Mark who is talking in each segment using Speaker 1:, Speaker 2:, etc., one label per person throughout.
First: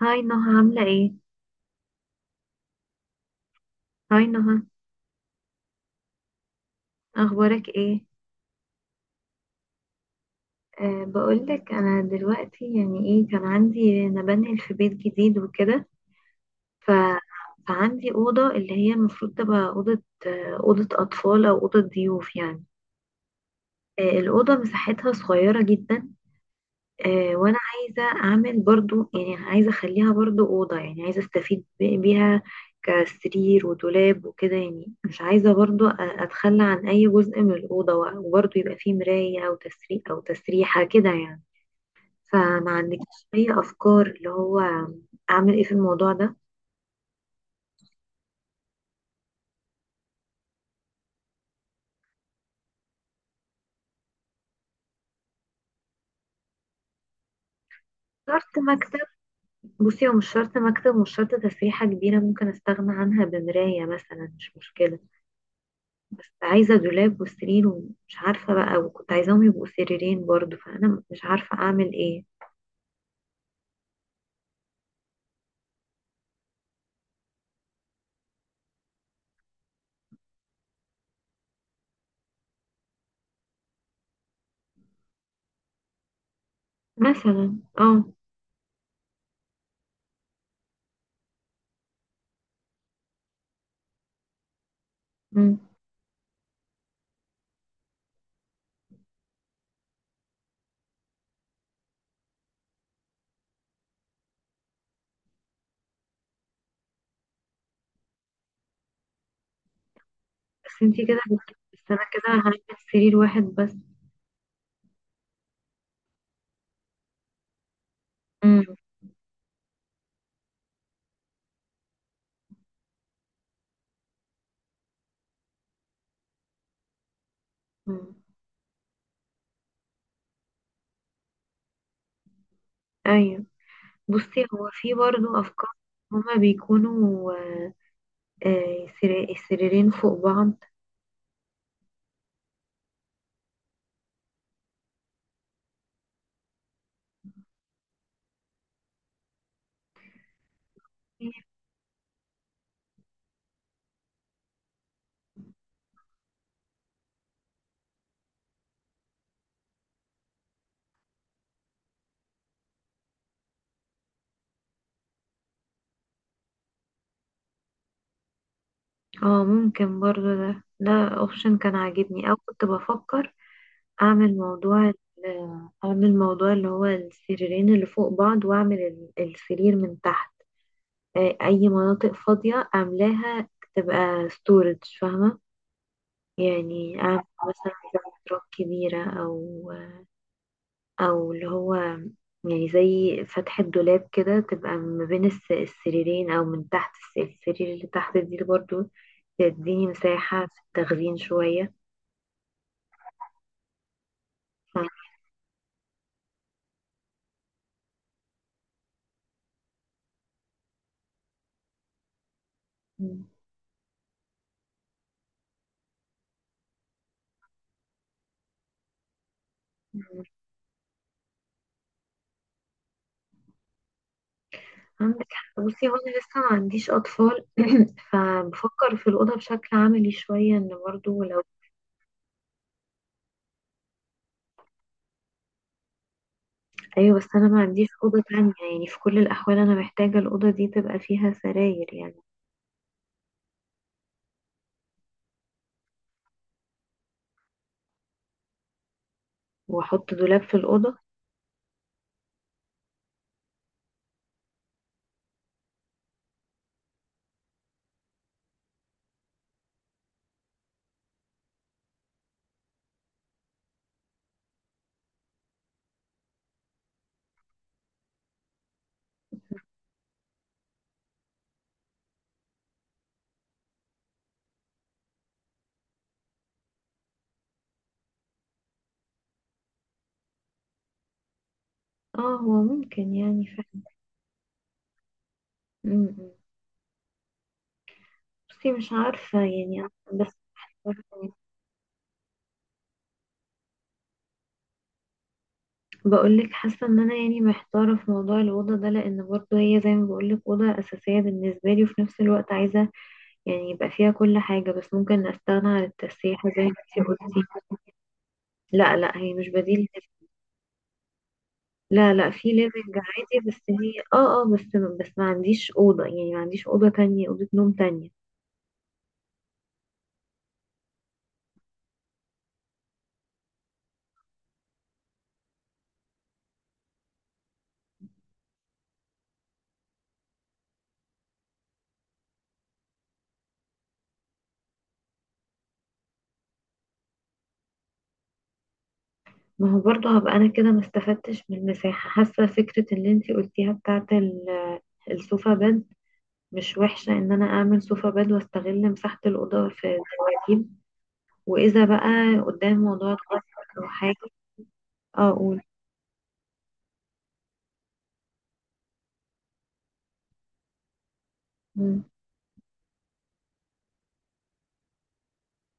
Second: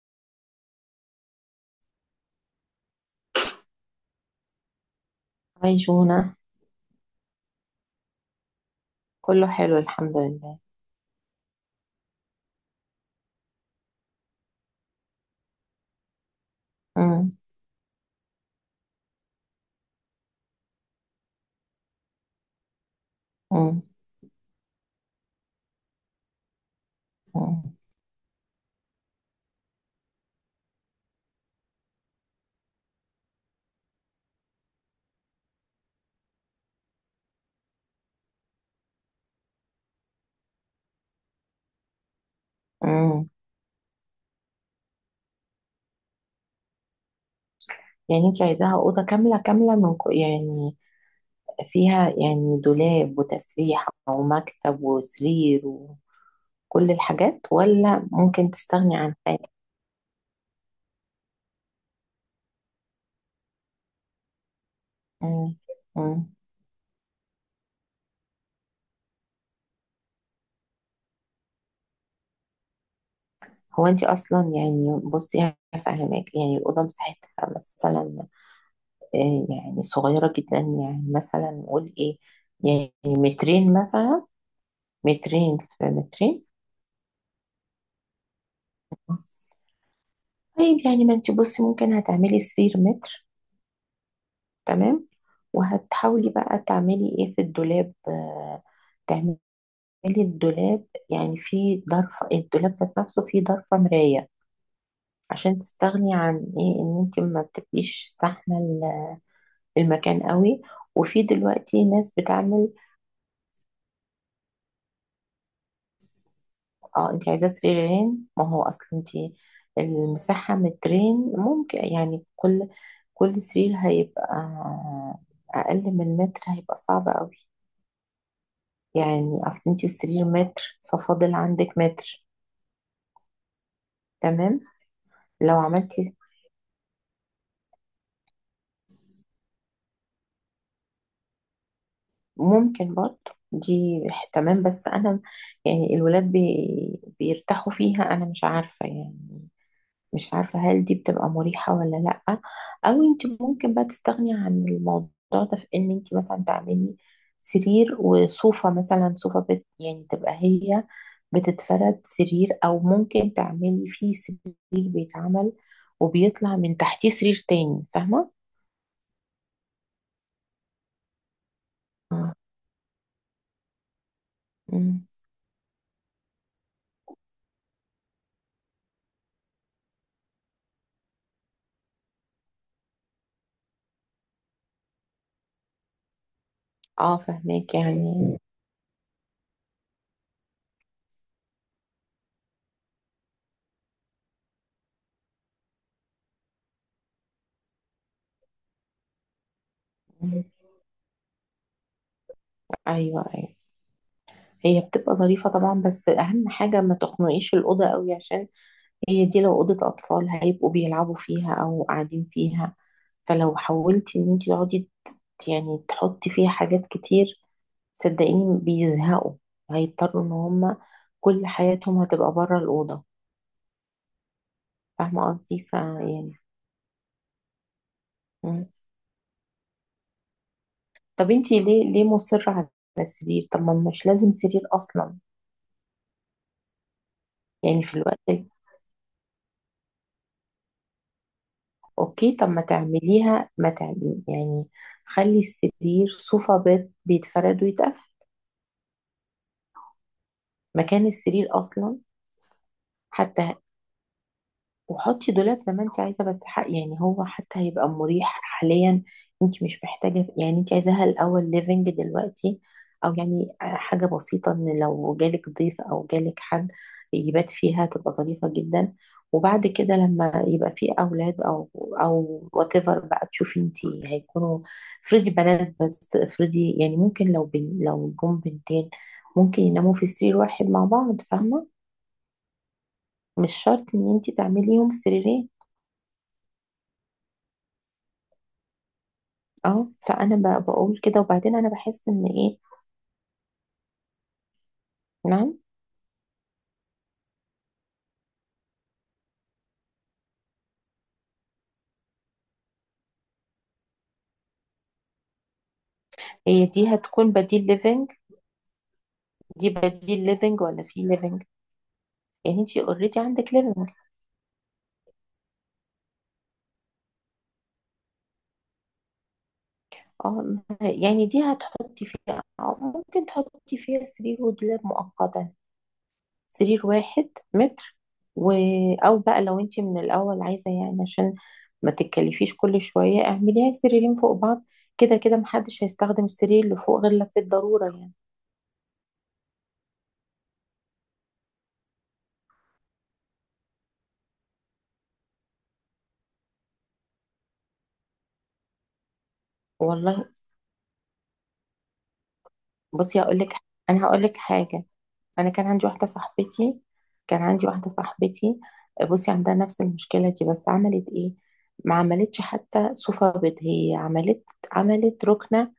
Speaker 1: هاي نهى، عاملة ايه؟ هاي نهى،
Speaker 2: عايشونة.
Speaker 1: اخبارك ايه؟
Speaker 2: كله حلو، الحمد لله.
Speaker 1: بقولك انا دلوقتي، يعني ايه، كان عندي انا بنقل في بيت جديد وكده. ف...
Speaker 2: مم.
Speaker 1: فعندي اوضة اللي هي المفروض تبقى اوضة، اوضة اطفال او اوضة ضيوف يعني.
Speaker 2: مم.
Speaker 1: الاوضة مساحتها صغيرة جدا، وانا
Speaker 2: مم.
Speaker 1: عايزه اعمل برضو، يعني عايزه اخليها برضو اوضه، يعني عايزه استفيد بيها كسرير ودولاب وكده يعني. مش عايزه برضو اتخلى عن اي جزء من الاوضه، وبرضو يبقى فيه مرايه او تسريحه كده يعني. فما عندكش
Speaker 2: مم.
Speaker 1: اي افكار اللي هو اعمل ايه في الموضوع ده؟
Speaker 2: يعني انت عايزاها أوضة كاملة كاملة من كو يعني، فيها يعني دولاب وتسريحة ومكتب وسرير وكل الحاجات، ولا ممكن
Speaker 1: شرط
Speaker 2: تستغني
Speaker 1: مكتب.
Speaker 2: عن حاجة؟
Speaker 1: بصي، هو مش شرط مكتب، مش شرط تسريحه كبيره، ممكن استغنى عنها بمرايه مثلا، مش مشكله.
Speaker 2: مم.
Speaker 1: بس
Speaker 2: مم.
Speaker 1: عايزة دولاب وسرير، ومش عارفة بقى، وكنت عايزاهم يبقوا سريرين برضو، فأنا مش عارفة أعمل إيه.
Speaker 2: هو انت اصلا يعني بصي هفهمك، يعني الأوضة مساحتها مثلا يعني صغيرة جدا، يعني مثلا نقول ايه؟ يعني مترين مثلا. مترين في مترين.
Speaker 1: مثلا اه.
Speaker 2: طيب يعني، ما انت بصي ممكن هتعملي سرير متر. تمام.
Speaker 1: مم.
Speaker 2: وهتحاولي بقى تعملي ايه في الدولاب. تعملي الدولاب، يعني في ضرفة الدولاب ذات نفسه فيه ضرفة مراية، عشان تستغني عن ايه، ان انت ما بتبقيش زحمة المكان قوي. وفي دلوقتي
Speaker 1: بس أنا
Speaker 2: ناس
Speaker 1: كده هعمل
Speaker 2: بتعمل.
Speaker 1: سرير واحد بس.
Speaker 2: اه انت عايزة سريرين، ما هو
Speaker 1: مم.
Speaker 2: اصل انت المساحة مترين، ممكن يعني كل سرير هيبقى اقل من متر، هيبقى صعب قوي.
Speaker 1: مم.
Speaker 2: يعني اصل انت السرير متر، ففاضل عندك متر.
Speaker 1: أيوه. بصي،
Speaker 2: تمام،
Speaker 1: هو في برضو
Speaker 2: لو
Speaker 1: أفكار،
Speaker 2: عملتي،
Speaker 1: هما بيكونوا سريرين فوق بعض.
Speaker 2: ممكن برضه دي. تمام بس انا يعني الولاد بيرتاحوا فيها، انا مش عارفة يعني. مش عارفة هل دي بتبقى مريحة ولا لأ. أو أنت ممكن بقى تستغني عن الموضوع ده في إن أنت مثلا تعملي سرير وصوفة، مثلا صوفة يعني تبقى هي بتتفرد سرير، أو ممكن تعملي فيه سرير بيتعمل وبيطلع من تحتيه سرير تاني. فاهمة؟
Speaker 1: اه، ممكن برضو. ده اوبشن كان عاجبني،
Speaker 2: اه.
Speaker 1: او كنت بفكر اعمل موضوع ال-
Speaker 2: أمم.
Speaker 1: اعمل موضوع اللي هو السريرين اللي فوق بعض، واعمل السرير من تحت. اي مناطق فاضية اعملها تبقى ستورج، فاهمة؟ يعني اعمل مثلا
Speaker 2: فاهماك
Speaker 1: زي
Speaker 2: يعني.
Speaker 1: تراب كبيرة، او او اللي هو يعني زي فتحة دولاب كده، تبقى ما بين السريرين، او من تحت السرير اللي تحت دي، برضو تديني
Speaker 2: أمم.
Speaker 1: مساحة في التخزين شوية.
Speaker 2: أيوه، أيوه.
Speaker 1: ف...
Speaker 2: هي بتبقى ظريفة طبعا، بس أهم حاجة ما تخنقيش الأوضة قوي، عشان هي دي لو أوضة أطفال هيبقوا بيلعبوا فيها أو قاعدين فيها، فلو حاولتي إن انتي تقعدي يعني تحطي فيها حاجات كتير، صدقيني بيزهقوا. هيضطروا إن هما كل حياتهم هتبقى بره الأوضة. فاهمة
Speaker 1: عندك
Speaker 2: قصدي،
Speaker 1: حق. بصي، هو انا لسه
Speaker 2: فيعني.
Speaker 1: ما عنديش اطفال،
Speaker 2: مم.
Speaker 1: فبفكر في الاوضه بشكل عملي شويه، ان برضو
Speaker 2: طب
Speaker 1: لو.
Speaker 2: انتي ليه مصرة على السرير؟ طب ما مش لازم سرير أصلا.
Speaker 1: ايوه. بس انا ما
Speaker 2: يعني
Speaker 1: عنديش
Speaker 2: في الوقت
Speaker 1: اوضه تانية، يعني في كل الاحوال انا محتاجه الاوضه دي تبقى فيها سراير يعني.
Speaker 2: أوكي، طب ما تعمليها، ما تعملي يعني خلي السرير صوفا بيت، بيتفرد ويتقفل
Speaker 1: واحط دولاب في الاوضه.
Speaker 2: مكان السرير أصلا حتى. وحطي دولاب زي ما انت عايزه، بس حق يعني هو حتى هيبقى مريح حاليا. انت مش محتاجه، يعني انت عايزاها الاول ليفنج دلوقتي، او يعني حاجه بسيطه ان لو جالك ضيف او جالك حد يبات فيها، تبقى ظريفه جدا. وبعد كده لما يبقى في اولاد او وات ايفر، بقى تشوفي انت. هيكونوا، افرضي بنات بس، افرضي يعني ممكن لو لو جم بنتين، ممكن يناموا في سرير واحد مع بعض، فاهمه؟
Speaker 1: اه، هو ممكن يعني
Speaker 2: مش
Speaker 1: فعلا.
Speaker 2: شرط ان انت تعمليهم سريرين.
Speaker 1: م- م. بصي، مش عارفه يعني.
Speaker 2: اه
Speaker 1: بس
Speaker 2: فانا بقول كده، وبعدين انا بحس ان ايه. نعم.
Speaker 1: بقول لك، حاسه ان انا يعني محتاره في موضوع الاوضه ده، لان برضو هي زي ما بقول لك، اوضه اساسيه بالنسبه لي، وفي نفس الوقت عايزه يعني يبقى فيها كل حاجة، بس ممكن استغنى عن التسريحة زي
Speaker 2: هي
Speaker 1: ما
Speaker 2: دي
Speaker 1: انتي
Speaker 2: هتكون
Speaker 1: قلتي.
Speaker 2: بديل ليفنج؟
Speaker 1: لا لا، هي مش
Speaker 2: دي
Speaker 1: بديل ليفينج.
Speaker 2: بديل ليفنج ولا في ليفنج؟
Speaker 1: لا لا، في
Speaker 2: يعني انت
Speaker 1: ليفنج
Speaker 2: اوريدي
Speaker 1: عادي.
Speaker 2: عندك
Speaker 1: بس
Speaker 2: ليفنج.
Speaker 1: هي بس ما عنديش أوضة، يعني ما عنديش أوضة تانية، أوضة نوم تانية.
Speaker 2: اه يعني دي هتحطي فيها، أو ممكن تحطي فيها سرير ودولاب مؤقتا، سرير واحد متر و... او بقى لو انت من الاول عايزه يعني عشان ما تتكلفيش كل شويه، اعمليها سريرين فوق بعض. كده كده محدش هيستخدم السرير اللي فوق غير لو في الضروره يعني.
Speaker 1: ما هو برضه هبقى انا كده ما استفدتش من المساحة. حاسة فكرة اللي انتي قلتيها بتاعت السوفا بed مش وحشة، ان انا اعمل سوفا بed واستغل مساحة الأوضة في
Speaker 2: والله.
Speaker 1: الدواجيب، واذا بقى قدام موضوع
Speaker 2: بصي هقول
Speaker 1: الغرفة
Speaker 2: لك،
Speaker 1: او
Speaker 2: انا
Speaker 1: حاجة.
Speaker 2: هقول لك حاجه.
Speaker 1: اه،
Speaker 2: انا
Speaker 1: اقول.
Speaker 2: كان عندي واحده صاحبتي كان عندي واحده صاحبتي، بصي عندها نفس المشكله دي، بس عملت ايه؟ ما
Speaker 1: امم.
Speaker 2: عملتش حتى صوفة بيض، هي عملت ركنه،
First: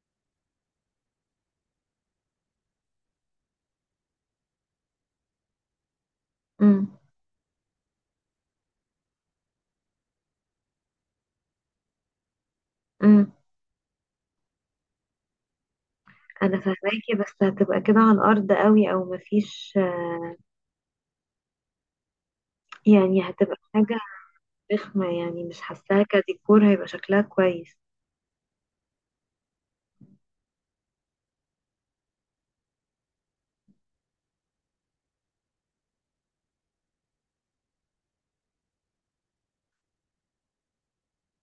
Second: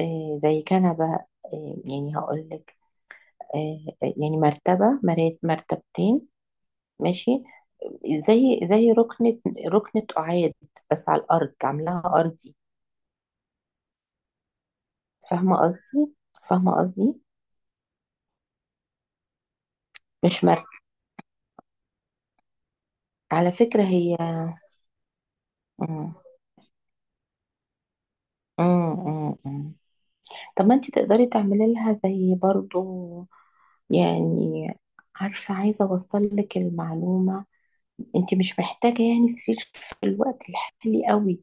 Speaker 2: زي كنبه. يعني هقول لك، يعني مرتبه، مرتبتين. ماشي، زي ركنه، ركنه قعاد، بس على الارض عاملاها ارضي.
Speaker 1: امم.
Speaker 2: فاهمه قصدي؟
Speaker 1: انا
Speaker 2: فاهمه
Speaker 1: فاهماكي،
Speaker 2: قصدي،
Speaker 1: بس هتبقى كده على الارض قوي، او مفيش.
Speaker 2: مش مرتب.
Speaker 1: يعني
Speaker 2: على
Speaker 1: هتبقى
Speaker 2: فكره
Speaker 1: حاجه
Speaker 2: هي.
Speaker 1: رخمه، يعني مش حاساها
Speaker 2: مم.
Speaker 1: كديكور هيبقى شكلها كويس.
Speaker 2: مم. مم. طب ما انت تقدري تعملي لها زي برضو يعني. عارفة، عايزة اوصل لك المعلومة، انت مش محتاجة يعني سرير في الوقت الحالي قوي.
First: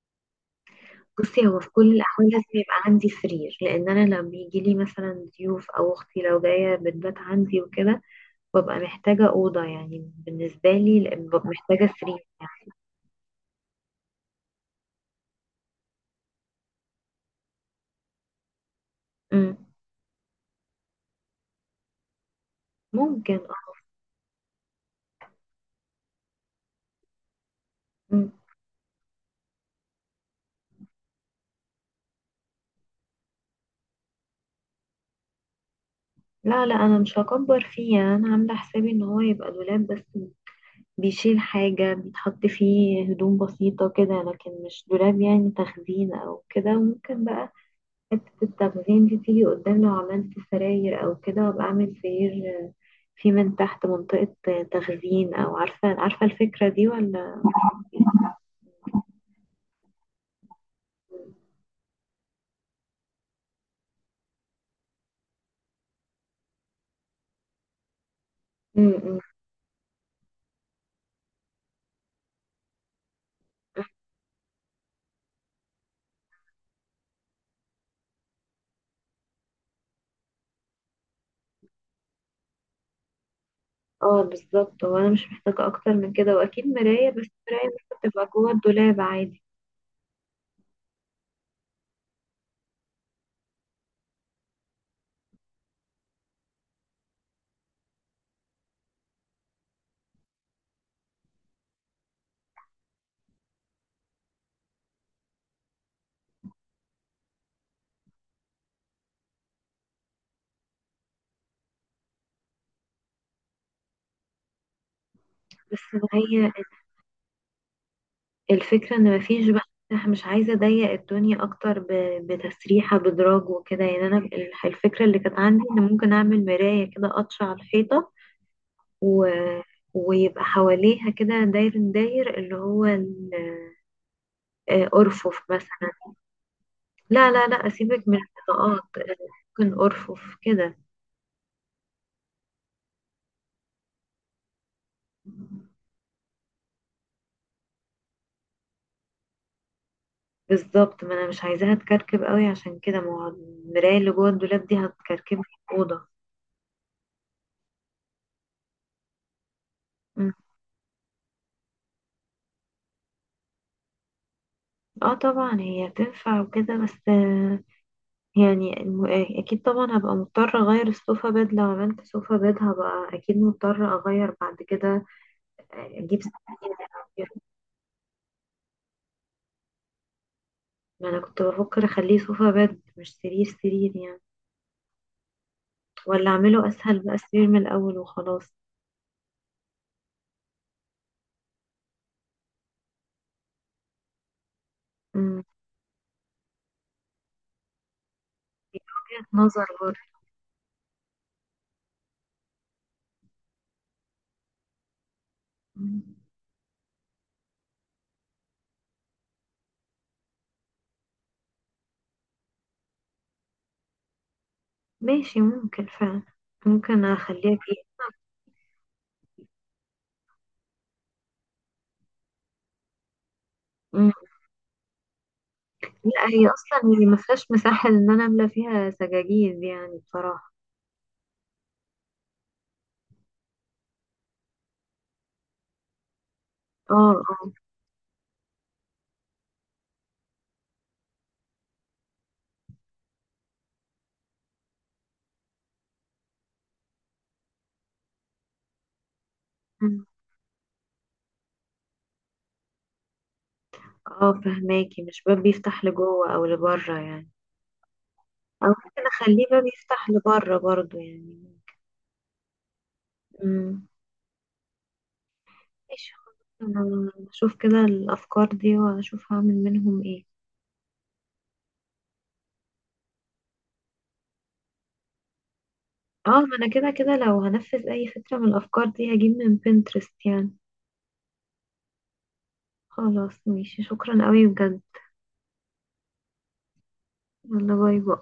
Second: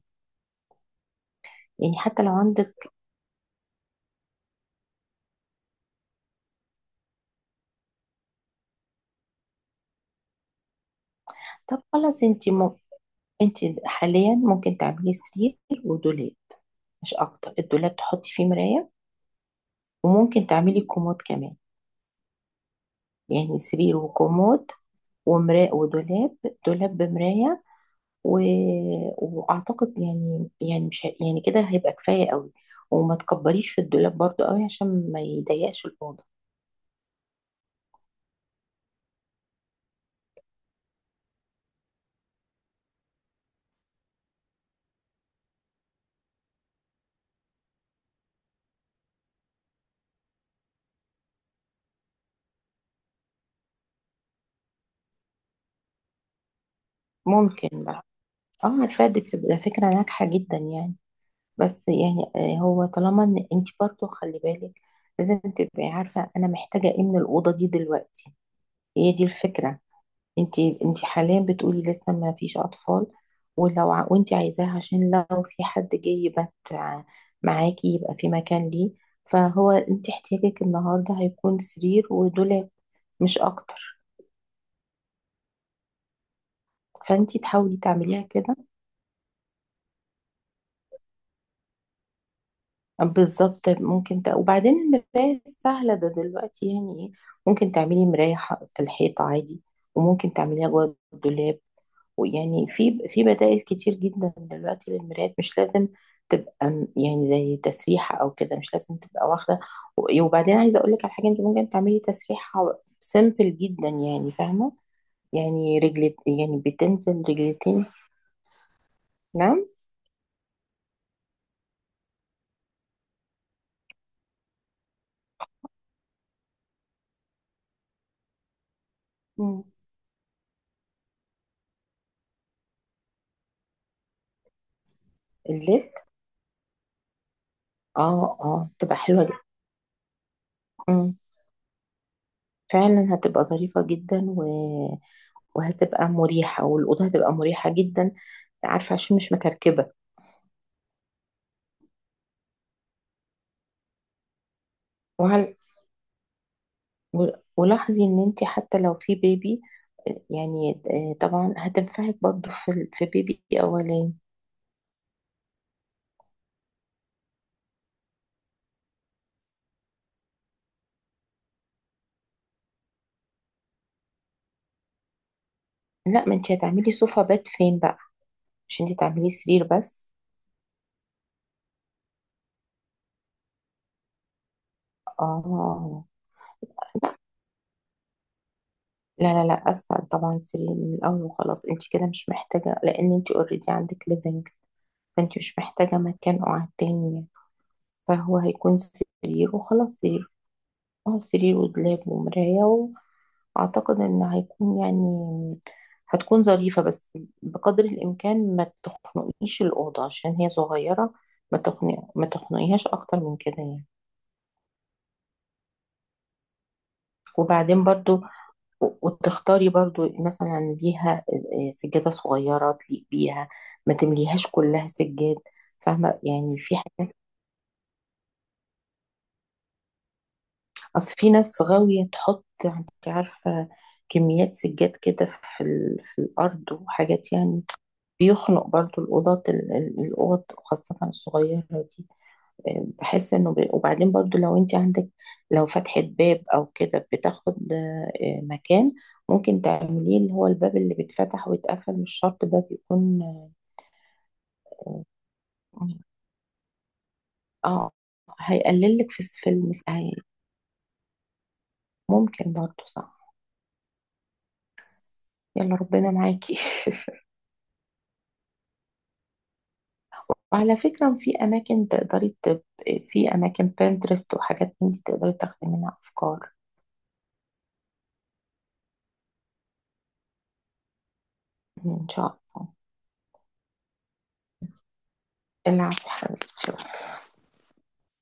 Speaker 1: بصي، هو في كل
Speaker 2: يعني حتى
Speaker 1: الاحوال
Speaker 2: لو
Speaker 1: لازم يبقى
Speaker 2: عندك.
Speaker 1: عندي سرير، لان انا لما بيجي لي مثلا ضيوف او اختي لو جايه بتبات عندي وكده، ببقى محتاجه اوضه يعني بالنسبه لي، لأن ببقى
Speaker 2: طب
Speaker 1: محتاجه
Speaker 2: خلاص
Speaker 1: سرير
Speaker 2: انت
Speaker 1: يعني.
Speaker 2: انت حاليا ممكن تعملي سرير ودولاب مش اكتر، الدولاب تحطي فيه مراية،
Speaker 1: مم.
Speaker 2: وممكن تعملي كومود كمان.
Speaker 1: ممكن اه.
Speaker 2: يعني سرير وكومود ومراية ودولاب، دولاب بمراية.
Speaker 1: مم.
Speaker 2: و... واعتقد يعني، مش يعني كده هيبقى كفايه قوي. وما تكبريش في الدولاب برضو قوي، عشان ما يضيقش الاوضه.
Speaker 1: لا لا، انا مش هكبر فيه، يعني انا عامله حسابي ان هو يبقى دولاب بس بيشيل حاجة، بيتحط فيه هدوم بسيطة كده، لكن مش دولاب يعني تخزين أو كده. ممكن بقى حتة التخزين دي تيجي قدام، لو عملت سراير أو كده، وأبقى أعمل سرير في من تحت منطقة تخزين، أو عارفة عارفة الفكرة دي ولا؟
Speaker 2: ممكن بقى. اه عارفه دي بتبقى فكره ناجحه جدا يعني، بس يعني هو طالما ان انت برضو خلي بالك، لازم تبقي عارفه انا محتاجه ايه من الاوضه دي دلوقتي.
Speaker 1: م-
Speaker 2: هي
Speaker 1: م.
Speaker 2: دي الفكره. انتي حاليا بتقولي لسه ما فيش اطفال، وانتي عايزاه عشان لو في حد جاي يبات معاكي، يبقى في مكان ليه. فهو انتي احتياجك النهارده هيكون سرير ودولاب، مش اكتر.
Speaker 1: اه، بالظبط، هو أنا مش محتاجة أكتر من كده، وأكيد مراية، بس
Speaker 2: فانتي
Speaker 1: مراية
Speaker 2: تحاولي
Speaker 1: ممكن
Speaker 2: تعمليها
Speaker 1: تبقى جوه
Speaker 2: كده.
Speaker 1: الدولاب عادي.
Speaker 2: بالظبط. وبعدين المراية سهلة ده دلوقتي، يعني ايه، ممكن تعملي مراية في الحيطة عادي، وممكن تعمليها جوه الدولاب. ويعني في بدائل كتير جدا دلوقتي للمرايات، مش لازم تبقى يعني زي تسريحة أو كده، مش لازم تبقى واخدة. وبعدين عايزة أقول لك على حاجة، أنت ممكن تعملي تسريحة سيمبل جدا، يعني فاهمة،
Speaker 1: بس
Speaker 2: يعني
Speaker 1: هي
Speaker 2: يعني بتنزل رجلتين.
Speaker 1: الفكرة ان مفيش بقى،
Speaker 2: نعم.
Speaker 1: انا مش عايزة اضيق الدنيا اكتر بتسريحة بدراج وكده، يعني انا الفكرة اللي كانت عندي ان ممكن اعمل مراية كده قطشة على الحيطة، و...
Speaker 2: مم.
Speaker 1: ويبقى حواليها كده داير داير اللي هو ارفف مثلا.
Speaker 2: الليك.
Speaker 1: لا لا لا، اسيبك من
Speaker 2: اه، اه،
Speaker 1: القطاعات.
Speaker 2: تبقى حلوة جدا.
Speaker 1: ممكن ارفف كده.
Speaker 2: مم. فعلا هتبقى ظريفة جدا وهتبقى مريحة، والأوضة هتبقى مريحة جدا، عارفة، عشان مش مكركبة.
Speaker 1: بالظبط، ما انا مش عايزاها تكركب قوي عشان كده، ما هو المراية اللي جوه الدولاب دي هتكركب
Speaker 2: وعلى
Speaker 1: الأوضة.
Speaker 2: و- ولاحظي ان انت حتى لو في بيبي،
Speaker 1: مم.
Speaker 2: يعني طبعا هتنفعك برضو في في بيبي اولاني.
Speaker 1: اه طبعا، هي تنفع وكده، بس يعني اكيد طبعا هبقى مضطرة اغير السوفا بيد، لو عملت سوفا بيد هبقى اكيد مضطرة اغير بعد كده، اجيب
Speaker 2: لا ما انت
Speaker 1: سرير،
Speaker 2: هتعملي صوفة
Speaker 1: أغيره.
Speaker 2: بات فين بقى؟ مش انت تعملي سرير بس.
Speaker 1: ما انا كنت بفكر اخليه سوفا بيد مش سرير سرير يعني،
Speaker 2: اه.
Speaker 1: ولا اعمله اسهل بقى سرير من الاول وخلاص.
Speaker 2: لا، لا، لا، اسهل طبعا سرير من الاول وخلاص. انت كده مش محتاجة، لان انت اوريدي عندك ليفنج، فانت
Speaker 1: امم.
Speaker 2: مش محتاجة مكان قعد تاني يعني. فهو هيكون
Speaker 1: دي وجهة
Speaker 2: سرير
Speaker 1: نظر
Speaker 2: وخلاص،
Speaker 1: برضه.
Speaker 2: سرير. اه سرير ودولاب ومراية، أعتقد إن هيكون يعني
Speaker 1: أمم.
Speaker 2: هتكون ظريفة، بس بقدر الإمكان ما تخنقيش الأوضة، عشان هي صغيرة. ما تخنقيهاش أكتر من كده يعني.
Speaker 1: ماشي، ممكن فعلا، ممكن اخليها
Speaker 2: وبعدين
Speaker 1: كده.
Speaker 2: برضو، وتختاري برضو مثلا ليها سجادة صغيرة تليق بيها، ما
Speaker 1: أمم.
Speaker 2: تمليهاش كلها سجاد. فاهمة
Speaker 1: لا، هي
Speaker 2: يعني، في
Speaker 1: اصلا هي
Speaker 2: حاجات،
Speaker 1: ما فيهاش مساحة ان انا املى فيها سجاجيد يعني بصراحة.
Speaker 2: أصل في ناس غاوية تحط، أنت عارفة، كميات سجاد كده في الأرض وحاجات
Speaker 1: اه.
Speaker 2: يعني، بيخنق برضو الأوضة الأوض خاصة الصغيرة دي. بحس إنه وبعدين برضو لو أنت عندك، لو فتحة باب أو كده بتاخد مكان، ممكن
Speaker 1: آه.
Speaker 2: تعمليه اللي هو الباب اللي بيتفتح ويتقفل، مش شرط باب يكون.
Speaker 1: اه، فهماكي، مش باب بيفتح لجوه او لبره يعني.
Speaker 2: اه.
Speaker 1: او ممكن
Speaker 2: هيقللك في
Speaker 1: اخليه باب يفتح لبره برضو يعني.
Speaker 2: ممكن برضو، صح.
Speaker 1: امم.
Speaker 2: يلا ربنا
Speaker 1: ماشي، خلاص،
Speaker 2: معاكي.
Speaker 1: انا اشوف كده الافكار دي واشوف هعمل منهم ايه.
Speaker 2: وعلى فكرة في في أماكن بنترست وحاجات من دي، تقدري تاخدي منها
Speaker 1: اه،
Speaker 2: أفكار.
Speaker 1: ما انا كده كده لو هنفذ اي فكرة من الافكار دي هجيب من بنترست يعني.
Speaker 2: إن شاء الله.
Speaker 1: خلاص، ماشي، شكرا قوي بجد.
Speaker 2: العفو حبيبتي.
Speaker 1: يلا، باي باي.